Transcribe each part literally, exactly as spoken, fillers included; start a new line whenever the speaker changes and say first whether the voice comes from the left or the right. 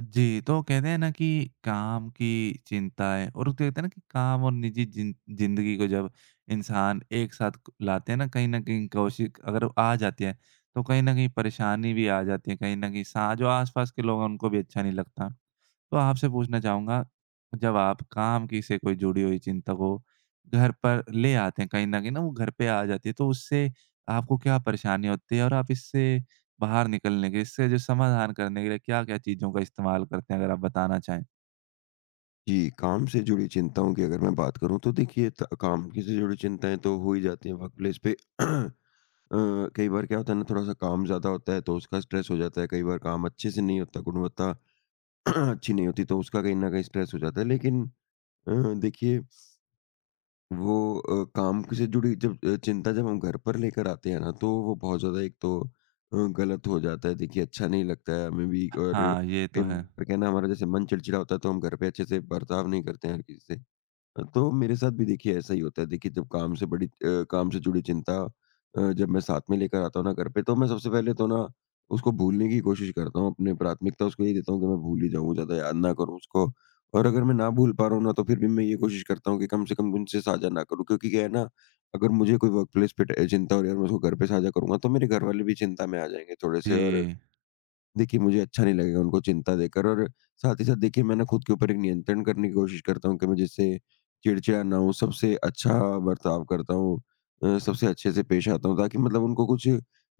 right: जी, तो कहते हैं ना कि काम की चिंताएँ और उसको कहते हैं ना कि काम और निजी जिन ज़िंदगी को जब इंसान एक साथ क लाते हैं ना, कहीं न कहीं कौशिक अगर आ जाती है, तो कहीं न कहीं परेशानी भी आ जाती है, कहीं न कहीं सा जो आस-पास के लोग हैं, उनको भी अच्छा नहीं लगता। तो आपसे पूछना चाहूँगा, जब आप काम की से कोई जुड़ी हुई चिंता को घर पर ले आते हैं, कहीं न कहीं ना वो घर पे आ जाती है, तो उससे आपको क्या परेशानी होती है और आप इससे बाहर निकलने के इससे जो समाधान करने के लिए क्या-क्या चीज़ों का इस्तेमाल करते हैं अगर आप बताना चाहें?
left: जी, काम से जुड़ी चिंताओं की अगर मैं बात करूँ तो देखिए त काम की से जुड़ी चिंताएँ तो हो ही जाती हैं वर्क प्लेस पे। अ, कई बार क्या होता है ना, थोड़ा-सा काम ज़्यादा होता है तो उसका स्ट्रेस हो जाता है। कई बार काम अच्छे से नहीं होता, गुणवत्ता अच्छी नहीं होती तो उसका कहीं न कहीं स्ट्रेस हो जाता है। लेकिन अ, देखिए वो अ, काम से जुड़ी जब अ, चिंता जब हम घर पर लेकर आते हैं ना, तो वो बहुत ज़्यादा एक तो अ, गलत हो जाता है। देखिए अच्छा नहीं लगता है हमें भी, और
right: हाँ, ये तो
left: कई
right: है।
left: बार क्या है ना, हमारा जैसे मन चिड़चिड़ा होता है तो हम घर पे अच्छे से बर्ताव नहीं करते हैं हर किसी से। तो मेरे साथ भी देखिए ऐसा ही होता है। देखिए, जब काम से बड़ी अ, काम से जुड़ी चिंता अ, जब मैं साथ में लेकर आता हूँ ना घर पे, तो मैं सबसे पहले तो ना उसको भूलने की कोशिश करता हूँ। अपनी प्राथमिकता उसको यही देता हूँ कि मैं भूल ही जाऊँ, ज़्यादा याद ना करूँ उसको। और अगर मैं ना भूल पा रहा हूँ ना, तो फिर भी मैं ये कोशिश करता हूँ कि कम से कम उनसे साझा ना करूँ। क्योंकि क्या है ना, अगर मुझे कोई वर्क प्लेस पे ट चिंता हो रही है और मैं उसको घर पे साझा करूँगा, तो मेरे घर वाले भी चिंता में आ जाएँगे थोड़े से। और
right: जी।
left: देखिए, मुझे अच्छा नहीं लगेगा उनको चिंता देकर। और साथ ही साथ देखिए, मैं ना खुद के ऊपर एक नियंत्रण करने की कोशिश करता हूँ कि मैं जिससे चिड़चिड़ा ना हूँ, सबसे अच्छा बर्ताव करता हूँ, अ, सबसे अच्छे से पेश आता हूँ, ताकि मतलब उनको कुछ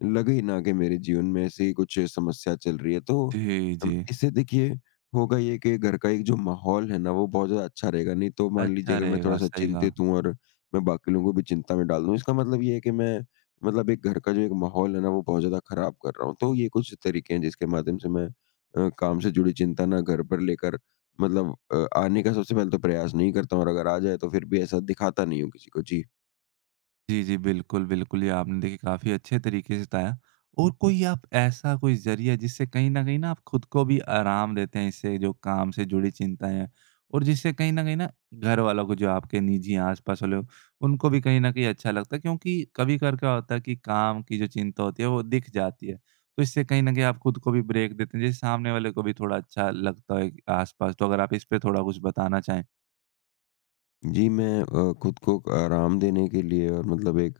left: लगे ही ना कि मेरे जीवन में ऐसी कुछ समस्या चल रही है। तो
right: जी,
left: अम,
right: जी।
left: इससे देखिए होगा ये कि घर का एक जो माहौल है ना, वो बहुत ज़्यादा अच्छा रहेगा। नहीं तो मान लीजिए,
right: अच्छा
left: अगर मैं
right: रहेगा,
left: थोड़ा-सा
right: सही कहा।
left: चिंतित हूँ और मैं बाकी लोगों को भी चिंता में डाल दूँ, इसका मतलब ये है कि मैं मतलब एक घर का जो एक माहौल है ना, वो बहुत ज़्यादा खराब कर रहा हूँ। तो ये कुछ तरीके हैं जिसके माध्यम से मैं अ, काम से जुड़ी चिंता ना घर पर लेकर मतलब अ, आने का सबसे पहले तो प्रयास नहीं करता हूँ, और अगर आ जाए तो फिर भी ऐसा दिखाता नहीं हूँ किसी को। जी।
right: जी, जी। बिल्कुल, बिल्कुल। ये आपने देखिए काफ़ी अच्छे तरीके से बताया और कोई आप ऐसा कोई ज़रिया जिससे कहीं न कहीं न आप खुद को भी आराम देते हैं इससे जो काम से जुड़ी चिंताएँ हैं और जिससे कहीं न कहीं न घर वालों को जो आपके निजी आस-पास वाले हो, उनको भी कहीं न कहीं अच्छा लगता है क्योंकि कभी-कभार क्या होता है कि काम की जो चिंता होती है वो दिख जाती है। तो इससे कहीं न कहीं आप खुद को भी ब्रेक देते हैं, जैसे सामने वाले को भी थोड़ा अच्छा लगता है आस-पास। तो अगर आप इस पे थोड़ा कुछ बताना चाहें?
left: जी, मैं अ, खुद को आराम देने के लिए और मतलब एक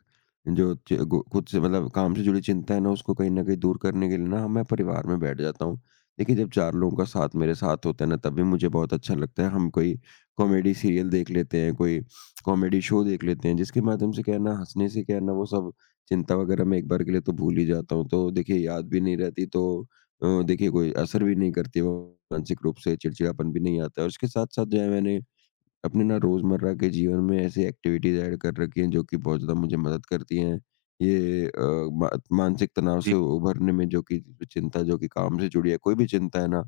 left: जो च गो खुद से मतलब काम से जुड़ी चिंता है ना, उसको कहीं न कहीं दूर करने के लिए ना मैं परिवार में बैठ जाता हूँ। देखिए, जब चार लोगों का साथ मेरे साथ होता है ना, तब भी मुझे बहुत अच्छा लगता है। हम कोई कॉमेडी सीरियल देख लेते हैं, कोई कॉमेडी शो देख लेते हैं, जिसके माध्यम से क्या है ना, हँसने से क्या है ना, वो सब चिंता वगैरह मैं एक बार के लिए तो भूल ही जाता हूँ। तो देखिए, याद भी नहीं रहती, तो अ, देखिए कोई असर भी नहीं करती वो, मानसिक रूप से चिड़चिड़ापन भी नहीं आता है। और इसके साथ-साथ जो है, मैंने अपने ना रोज़मर्रा के जीवन में ऐसी एक्टिविटीज़ ऐड कर रखी हैं, जो कि बहुत ज़्यादा मुझे मदद करती हैं। ये अ, मा मानसिक तनाव
right: जी।
left: से उभरने में, जो कि चिंता जो कि काम से जुड़ी है, कोई भी चिंता है ना,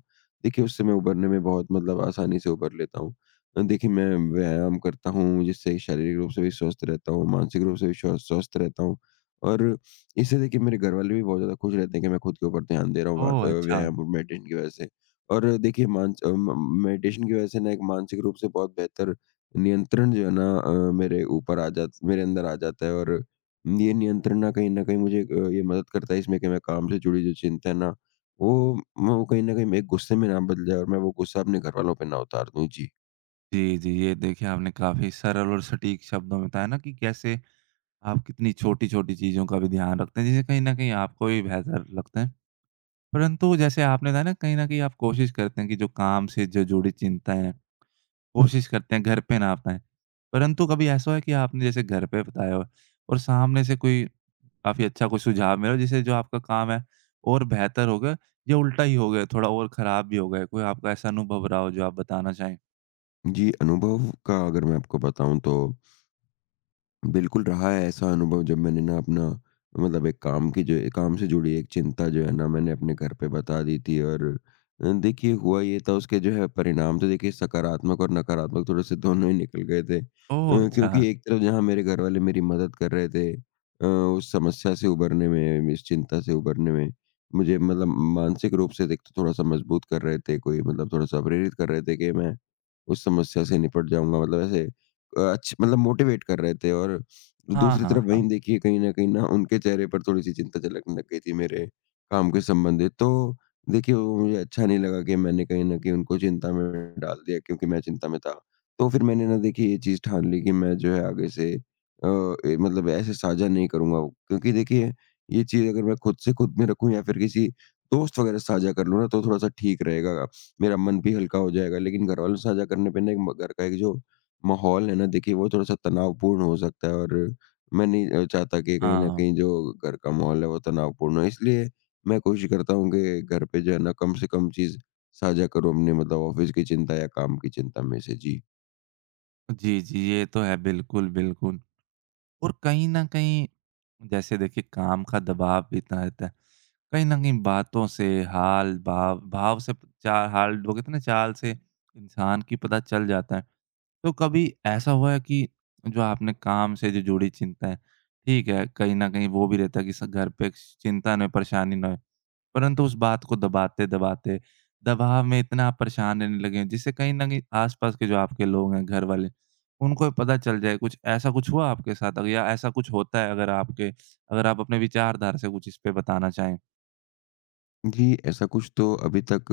left: देखिए उससे मैं उभरने में बहुत मतलब आसानी से उभर लेता हूँ। अ, देखिए मैं व्यायाम करता हूँ, जिससे शारीरिक रूप से भी स्वस्थ रहता हूँ, मानसिक रूप से भी स्व स्वस्थ रहता हूँ। और इससे देखिए मेरे घरवाले भी बहुत ज़्यादा खुश रहते हैं कि मैं खुद के ऊपर ध्यान दे रहा हूँ, वा अ,
right: ओह! अच्छा।
left: व्यायाम और मेडिटेशन की वज़ह से। और देखिए मानस अ, म मेडिटेशन की वज़ह से ना एक मानसिक रूप से बहुत बेहतर नियंत्रण जो है ना, अ, मेरे ऊपर आ जात मेरे अंदर आ जाता है। और ये नियंत्रण ना कहीं न कहीं मुझे अ, ये मदद करता है इसमें कि मैं काम से जुड़ी जो चिंता है ना, वो म वो कहीं न कहीं मेरे गुस्से में ना बदल जाए और मैं वो गुस्सा अपने घरवालों पे ना उतार दूँ। जी।
right: जी, जी। ये देखिए आपने काफ़ी सरल और सटीक शब्दों में बताया ना कि कैसे आप कितनी छोटी-छोटी चीज़ों का भी ध्यान रखते हैं, जिससे कहीं न कहीं आपको भी बेहतर लगता है। परंतु जैसे आपने बताया ना कहीं न कहीं आप कोशिश करते हैं कि जो काम से जो जुड़ी चिंताएँ हैं, कोशिश करते हैं घर पे ना बताएँ। परंतु कभी ऐसा हुआ है कि आपने जैसे घर पे बताया हो और सामने से कोई काफ़ी अच्छा कोई सुझाव मिला हो जिससे जो आपका काम है और बेहतर हो गया या उल्टा ही हो गया, थोड़ा और खराब भी हो गया? कोई आपका ऐसा अनुभव रहा हो जो आप बताना चाहें?
left: जी, अनुभव का अगर मैं आपको बताऊँ, तो बिल्कुल रहा है ऐसा अनुभव, जब मैंने ना अपना मतलब एक काम की जो काम से जुड़ी एक चिंता जो है ना, मैंने अपने घर पे बता दी थी। और अ, देखिए हुआ ये था, उसके जो है परिणाम तो देखिए सकारात्मक और नकारात्मक थोड़े से दोनों ही निकल गए थे। अ,
right: ओह! अच्छा।
left: क्योंकि एक तरफ जहाँ मेरे घर वाले मेरी मदद कर रहे थे, अ, उस समस्या से उभरने में, इस चिंता से उभरने में, मुझे मतलब मानसिक रूप से देख तो थोड़ा सा मजबूत कर रहे थे, कोई मतलब थोड़ा सा प्रेरित कर रहे थे कि मैं उस समस्या से निपट जाऊंगा, मतलब ऐसे अ, अच्छ मतलब मोटिवेट कर रहे थे। और
right: हाँ,
left: दूसरी
right: हाँ।
left: तरफ
right: हाँ।
left: वहीं देखिए, कहीं न कहीं ना उनके चेहरे पर थोड़ी-सी चिंता झलकने लग गई थी मेरे काम के संबंधित। तो देखिए, वो मुझे अच्छा नहीं लगा कि मैंने कहीं न कहीं उनको चिंता में डाल दिया, क्योंकि मैं चिंता में था। तो फिर मैंने ना देखिए ये चीज़ ठान ली कि मैं जो है आगे से अ, ए मतलब ऐसे साझा नहीं करूँगा वो, क्योंकि देखिए ये चीज़ अगर मैं खुद से खुद में रखूँ या फिर किसी दोस्त वगैरह से साझा कर लूँ ना, तो थोड़ा-सा ठीक रहेगा। मेरा मन भी हल्का हो जाएगा, लेकिन घरवालों से साझा करने पे ना एक म घर का एक जो माहौल है ना, देखिए वो थोड़ा-सा तनावपूर्ण हो सकता है। और मैं नहीं अ, चाहता कि कहीं न
right: हाँ।
left: कहीं जो घर का माहौल है, वो तनावपूर्ण हो। इसलिए मैं कोशिश करता हूँ कि घर पे जो है ना कम से कम चीज़ साझा करूँ अपने मतलब ऑफ़िस की चिंता या काम की चिंता में से। जी।
right: जी, जी, ये तो है बिल्कुल, बिल्कुल। और कहीं न कहीं जैसे देखिए काम का दबाव भी इतना रहता है, कहीं न कहीं बातों से, हाल, भाव भाव से चा हाल वो कहते हैं ना चाल से इंसान की पता चल जाता है। तो कभी ऐसा हुआ है कि जो आपने काम से जो जुड़ी चिंताएँ ठीक है, कहीं न कहीं वो भी रहता है कि स घर पे चिंता ना, परेशानी ना हो। परंतु उस बात को दबाते-दबाते, दबाव में इतना आप परेशान रहने लगे हैं, जिससे कहीं न कहीं आस-पास के जो आपके लोग हैं, घर वाले, उनको भी पता चल जाए। कुछ ऐसा कुछ हुआ आपके साथ अग या ऐसा कुछ होता है अगर आपके अगर आप अपने विचारधारा से कुछ इस पे बताना चाहें?
left: जी, ऐसा कुछ तो अभी तक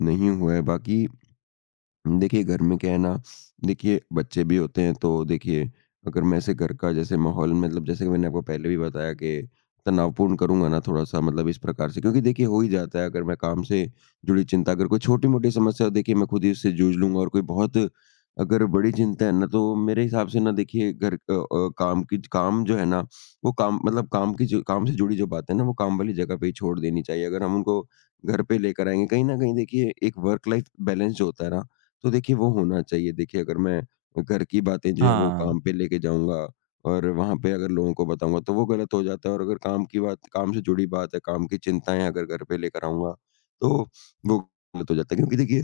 left: नहीं हुआ है। बाकी देखिए घर में क्या है ना, देखिए बच्चे भी होते हैं। तो देखिए अगर मैं ऐसे घर का जैसे माहौल, मतलब जैसे कि मैंने आपको पहले भी बताया कि तनावपूर्ण करूँगा ना थोड़ा-सा, मतलब इस प्रकार से, क्योंकि देखिए हो ही जाता है। अगर मैं काम से जुड़ी चिंता, अगर कोई छोटी-मोटी समस्या हो, देखिए मैं खुद ही उससे जूझ लूँगा। और कोई बहुत अगर बड़ी चिंता है ना, तो मेरे हिसाब से ना देखिए घर अ अ, काम की काम जो है ना वो काम, मतलब काम की जो काम से जुड़ी जो बातें हैं ना, वो काम वाली जगह पे ही छोड़ देनी चाहिए। अगर हम उनको घर पे लेकर आएँगे, कहीं न कहीं देखिए एक वर्क लाइफ बैलेंस जो होता है ना, तो देखिए वो होना चाहिए। देखिए अगर मैं घर की बातें जो है वो
right: हाँ।
left: काम पे लेके जाऊँगा और वहाँ पे अगर लोगों को बताऊँगा, तो वो गलत हो जाता है। और अगर काम की बात, काम से जुड़ी बात है, काम की चिंताएँ अगर घर पे लेकर आऊँगा, तो वो गलत हो जाता है। क्योंकि देखिए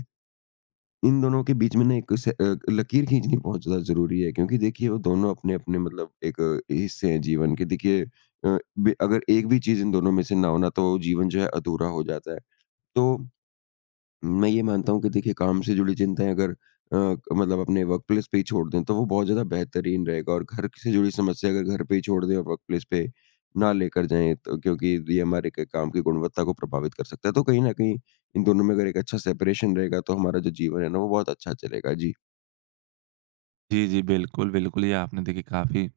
left: इन दोनों के बीच में ना एक से अ, लकीर खींचनी बहुत ज़्यादा ज़रूरी है, क्योंकि देखिए वो दोनों अपने-अपने मतलब एक अ, हिस्से हैं जीवन के। देखिए अ, बे अगर एक भी चीज़ इन दोनों में से ना हो ना, तो जीवन जो है अधूरा हो जाता है। तो मैं ये मानता हूँ कि देखिए काम से जुड़ी चिंताएँ अगर अ, मतलब अपने वर्क प्लेस पे ही छोड़ दें, तो वो बहुत ज़्यादा बेहतरीन रहेगा। और घर से जुड़ी समस्या अगर घर पे ही छोड़ दें और वर्क प्लेस पे ना लेकर जाएँ, तो क्योंकि ये हमारे क काम की गुणवत्ता को प्रभावित कर सकता है। तो कहीं न कहीं इन दोनों में अगर एक अच्छा सेपरेशन रहेगा, तो हमारा जो जीवन है ना, वो बहुत अच्छा चलेगा। जी।
right: जी, जी। बिल्कुल, बिल्कुल। ये आपने देखिए काफ़ी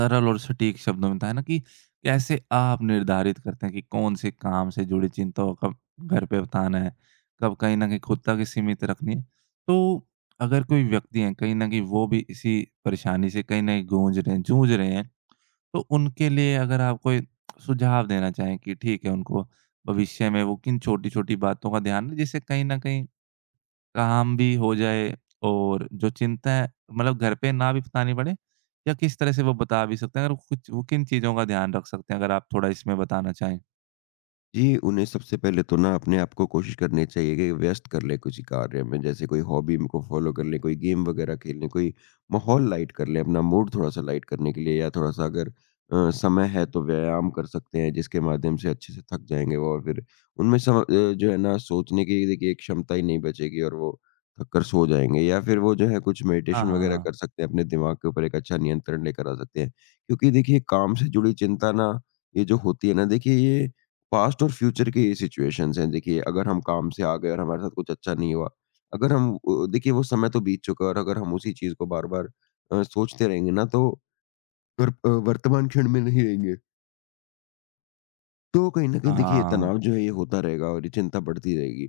right: सरल और सटीक शब्दों में बताएँ ना कि कैसे आप निर्धारित करते हैं कि कौन-से काम से जुड़ी चिंताओं का घर पे बताना है, कब कहीं न कहीं खुद तक ही सीमित रखनी है। तो अगर कोई व्यक्ति हैं, कहीं न कहीं वो भी इसी परेशानी से कहीं न कहीं गूँज रहे हैं, जूझ रहे हैं, तो उनके लिए अगर आप कोई सुझाव देना चाहें कि ठीक है, उनको भविष्य में वो किन छोटी-छोटी बातों का ध्यान रहे, जिससे कहीं न कहीं काम भी हो जाए और जो चिंता है मतलब घर पे ना भी बतानी पड़े या किस तरह से वो बता भी सकते हैं? अगर कुछ वो किन चीज़ों का ध्यान रख सकते हैं? अगर आप थोड़ा इसमें बताना चाहें।
left: जी, उन्हें सबसे पहले तो ना अपने आप को कोशिश करनी चाहिए कि व्यस्त कर लें किसी कार्य में। जैसे कोई हॉबी को फ़ॉलो कर लें, कोई गेम वगैरह खेल लें, कोई माहौल लाइट कर लें, अपना मूड थोड़ा-सा लाइट करने के लिए। या थोड़ा-सा अगर अ, समय है तो व्यायाम कर सकते हैं, जिसके माध्यम से अच्छे से थक जाएँगे वो। और फिर उनमें सम अ, जो है ना सोचने की देखिए एक क्षमता ही नहीं बचेगी और वो थक कर सो जाएँगे। या फिर वो जो है कुछ
right: हाँ,
left: मेडिटेशन
right: हाँ,
left: वगैरह
right: हाँ।
left: कर सकते हैं, अपने दिमाग के ऊपर एक अच्छा नियंत्रण लेकर आ सकते हैं। क्योंकि देखिए काम से जुड़ी चिंता ना, ये जो होती है ना देखिए, ये पास्ट और फ्यूचर के ये सिचुएशंस हैं। देखिए अगर हम काम से आ गए और हमारे साथ कुछ अच्छा नहीं हुआ, अगर हम अ, देखिए वो समय तो बीत चुका है। और अगर हम उसी चीज को बार बार सोचते रहेंगे ना, तो वर- अ, वर्तमान क्षण में नहीं रहेंगे, तो कहीं ना कहीं देखिए ये
right: हाँ।
left: तनाव जो है ये होता रहेगा और ये चिंता बढ़ती रहेगी।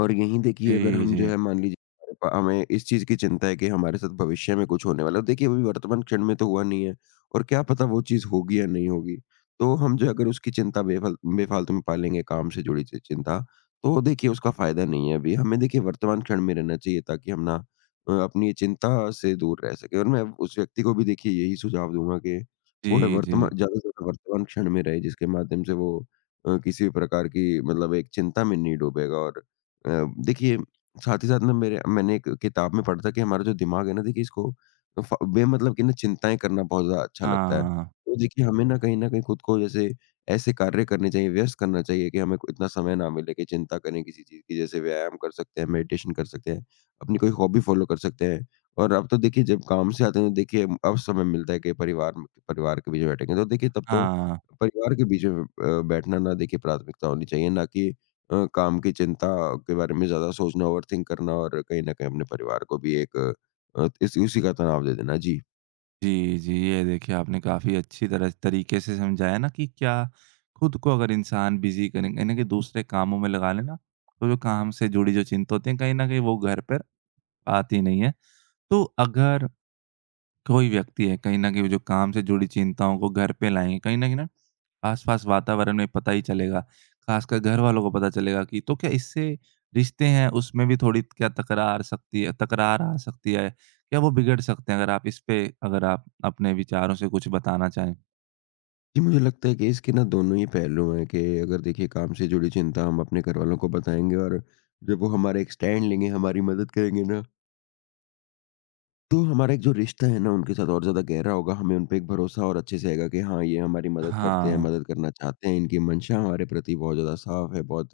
left: और यहीं देखिए अगर
right: जी,
left: हम
right: जी।
left: जो है मान लीजिए हमारे पा हमें इस चीज़ की चिंता है कि हमारे साथ भविष्य में कुछ होने वाला है। तो देखिए अभी वर्तमान क्षण में तो हुआ नहीं है और क्या पता वो चीज़ होगी या नहीं होगी। तो हम जो है अगर उसकी चिंता बेफाल बेफालतू में पालेंगे काम से जुड़ी चि चिंता, तो देखिए उसका फ़ायदा नहीं है अभी। हमें देखिए वर्तमान क्षण में रहना चाहिए ताकि हम ना अ, अपनी ये चिंता से दूर रह सकें। और मैं उस व्यक्ति को भी देखिए यही सुझाव दूँगा कि वो है
right: जी, जी।
left: वर्तमा ज़्यादा से ज़्यादा वर्तमान क्षण में रहे, जिसके माध्यम से वो अ, किसी भी प्रकार की मतलब एक चिंता में नहीं डूबेगा। और अ, देखिए साथ ही साथ ना मेरे मैंने एक किताब में पढ़ा था कि हमारा जो दिमाग है ना, देखिए इसको फ बेमतलब की ना चिंताएँ करना बहुत ज़्यादा अच्छा लगता है।
right: हाँ।
left: तो देखिए हमें ना कहीं न कहीं खुद को जैसे ऐसे कार्य करने चाहिए, व्यस्त करना चाहिए कि हमें को इतना समय ना मिले कि चिंता करें किसी चीज़ की। जैसे व्यायाम कर सकते हैं, मेडिटेशन कर सकते हैं, अपनी कोई हॉबी फ़ॉलो कर सकते हैं। और अब तो देखिए जब काम से आते हैं तो देखिए अब समय मिलता है कि परिवार में परिवार के बीच में बैठेंगे। तो देखिए तब तो
right: हाँ।
left: परिवार के बीच में अ, बैठना ना देखिए प्राथमिकता होनी चाहिए, ना कि अ, काम की चिंता के बारे में ज़्यादा सोचना, ओवरथिंक करना और कहीं न कहीं अपने परिवार को भी एक अ, इस उसी का तनाव दे देना। जी।
right: जी, जी। ये देखिए आपने काफ़ी अच्छी तरह तरीके से समझाया ना कि क्या खुद को अगर इंसान बिज़ी करेंगे यानी कि दूसरे कामों में लगा लेना, तो जो काम से जुड़ी जो चिंता होती है, कहीं न कहीं वो घर पर आती नहीं है। तो अगर कोई व्यक्ति है, कहीं न कहीं वो जो काम से जुड़ी चिंताओं को घर पे लाएँ, कहीं न कहीं ना आस-पास वातावरण में पता ही चलेगा, खासकर घरवालों को पता चलेगा कि तो क्या इससे रिश्ते हैं, उसमें भी थोड़ी क्या तकरार सकती है तकरार आ सकती है? क्या वो बिगड़ सकते हैं? अगर आप इस पे अगर आप अपने विचारों से कुछ बताना चाहें।
left: जी, मुझे लगता है कि इसके ना दोनों ही पहलू हैं। कि अगर देखिए काम से जुड़ी चिंता हम अपने घरवालों को बताएँगे और जब वो हमारा एक स्टैंड लेंगे, हमारी मदद करेंगे ना, तो हमारा एक जो रिश्ता है ना उनके साथ और ज़्यादा गहरा होगा। हमें उन पे एक भरोसा और अच्छे से आएगा कि हाँ, ये हमारी मदद करते हैं,
right: हाँ,
left: मदद करना चाहते हैं, इनकी मंशा हमारे प्रति बहुत ज़्यादा साफ़ है, बहुत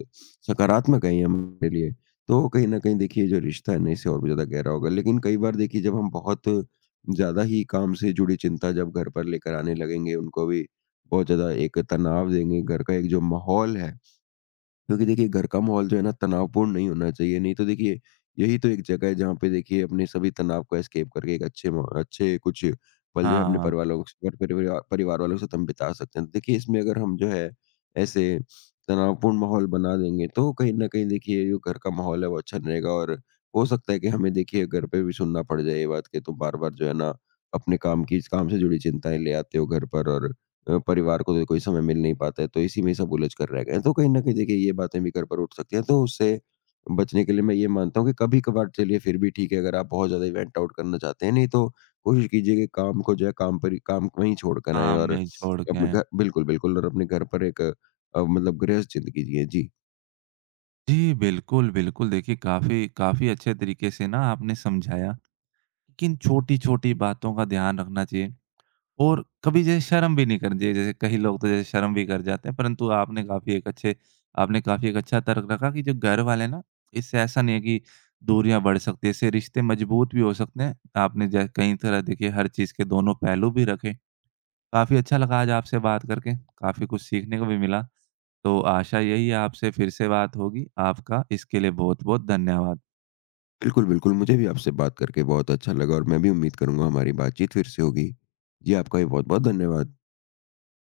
left: सकारात्मक है ये हमारे लिए। तो कहीं न कहीं देखिए जो रिश्ता है ना इससे और भी ज़्यादा गहरा होगा। लेकिन कई बार देखिए जब हम बहुत ज़्यादा ही काम से जुड़ी चिंता जब घर पर लेकर आने लगेंगे, उनको भी बहुत ज़्यादा एक तनाव देंगे, घर का एक जो माहौल है, क्योंकि देखिए घर का माहौल जो है ना तनावपूर्ण नहीं होना चाहिए। नहीं तो देखिए यही तो एक जगह है जहाँ पे देखिए अपने सभी तनाव को एस्केप करके एक अच्छे मौ- अच्छे कुछ पल जो है अपने
right: हाँ,
left: परिवार वालों के साथ- परिवार परिवार वालों के साथ हम बिता सकते हैं। तो देखिए इसमें अगर हम जो है ऐसे तनावपूर्ण माहौल बना देंगे तो कहीं ना कहीं देखिए जो घर का माहौल है वो अच्छा नहीं रहेगा। और हो सकता है कि हमें देखिए घर पे भी सुनना पड़ जाए ये बात कि तुम बार बार जो है ना अपने काम की काम से जुड़ी चिंताएं ले आते हो घर पर। और अ, परिवार को तो कोई समय मिल नहीं पाता है, तो इसी में सब उलझ कर रह गए हैं। तो कहीं न कहीं देखिए ये बातें भी घर पर उठ सकती हैं। तो उससे बचने के लिए मैं ये मानता हूँ कि कभी-कभार चलिए फिर भी ठीक है अगर आप बहुत ज़्यादा इवेंट आउट करना चाहते हैं, नहीं तो कोशिश कीजिए कि काम को जो है काम पर ही, काम वहीं छोड़ कर आएँ।
right: काम
left: और
right: में छोड़ के
left: अपने
right: आएँ।
left: घर बिल्कुल, बिल्कुल और अपने घर पर एक अ, मतलब गृहस्थ ज़िंदगी जिएँ। जी,
right: जी, बिल्कुल, बिल्कुल। देखिए, काफ़ी काफ़ी अच्छे तरीके से ना आपने समझाया कि किन छोटी-छोटी बातों का ध्यान रखना चाहिए। और कभी जैसे शर्म भी नहीं करनी चाहिए, जैसे कई लोग तो जैसे शर्म भी कर जाते हैं, परंतु आपने काफ़ी एक अच्छे आपने काफ़ी एक अच्छा तर्क रखा कि जो घर वाले हैं ना, इससे ऐसा नहीं है कि दूरियाँ बढ़ सकती हैं, इससे रिश्ते मजबूत भी हो सकते हैं। आपने जै कई तरह देखिए हर चीज़ के दोनों पहलू भी रखे। काफ़ी अच्छा लगा आज आपसे बात करके, काफ़ी कुछ सीखने को भी मिला। तो आशा यही है आपसे फिर से बात होगी। आपका इसके लिए बहुत-बहुत धन्यवाद।
left: बिल्कुल, बिल्कुल, मुझे भी आपसे बात करके बहुत अच्छा लगा और मैं भी उम्मीद करूँगा हमारी बातचीत फिर से होगी। जी, आपका भी बहुत-बहुत धन्यवाद।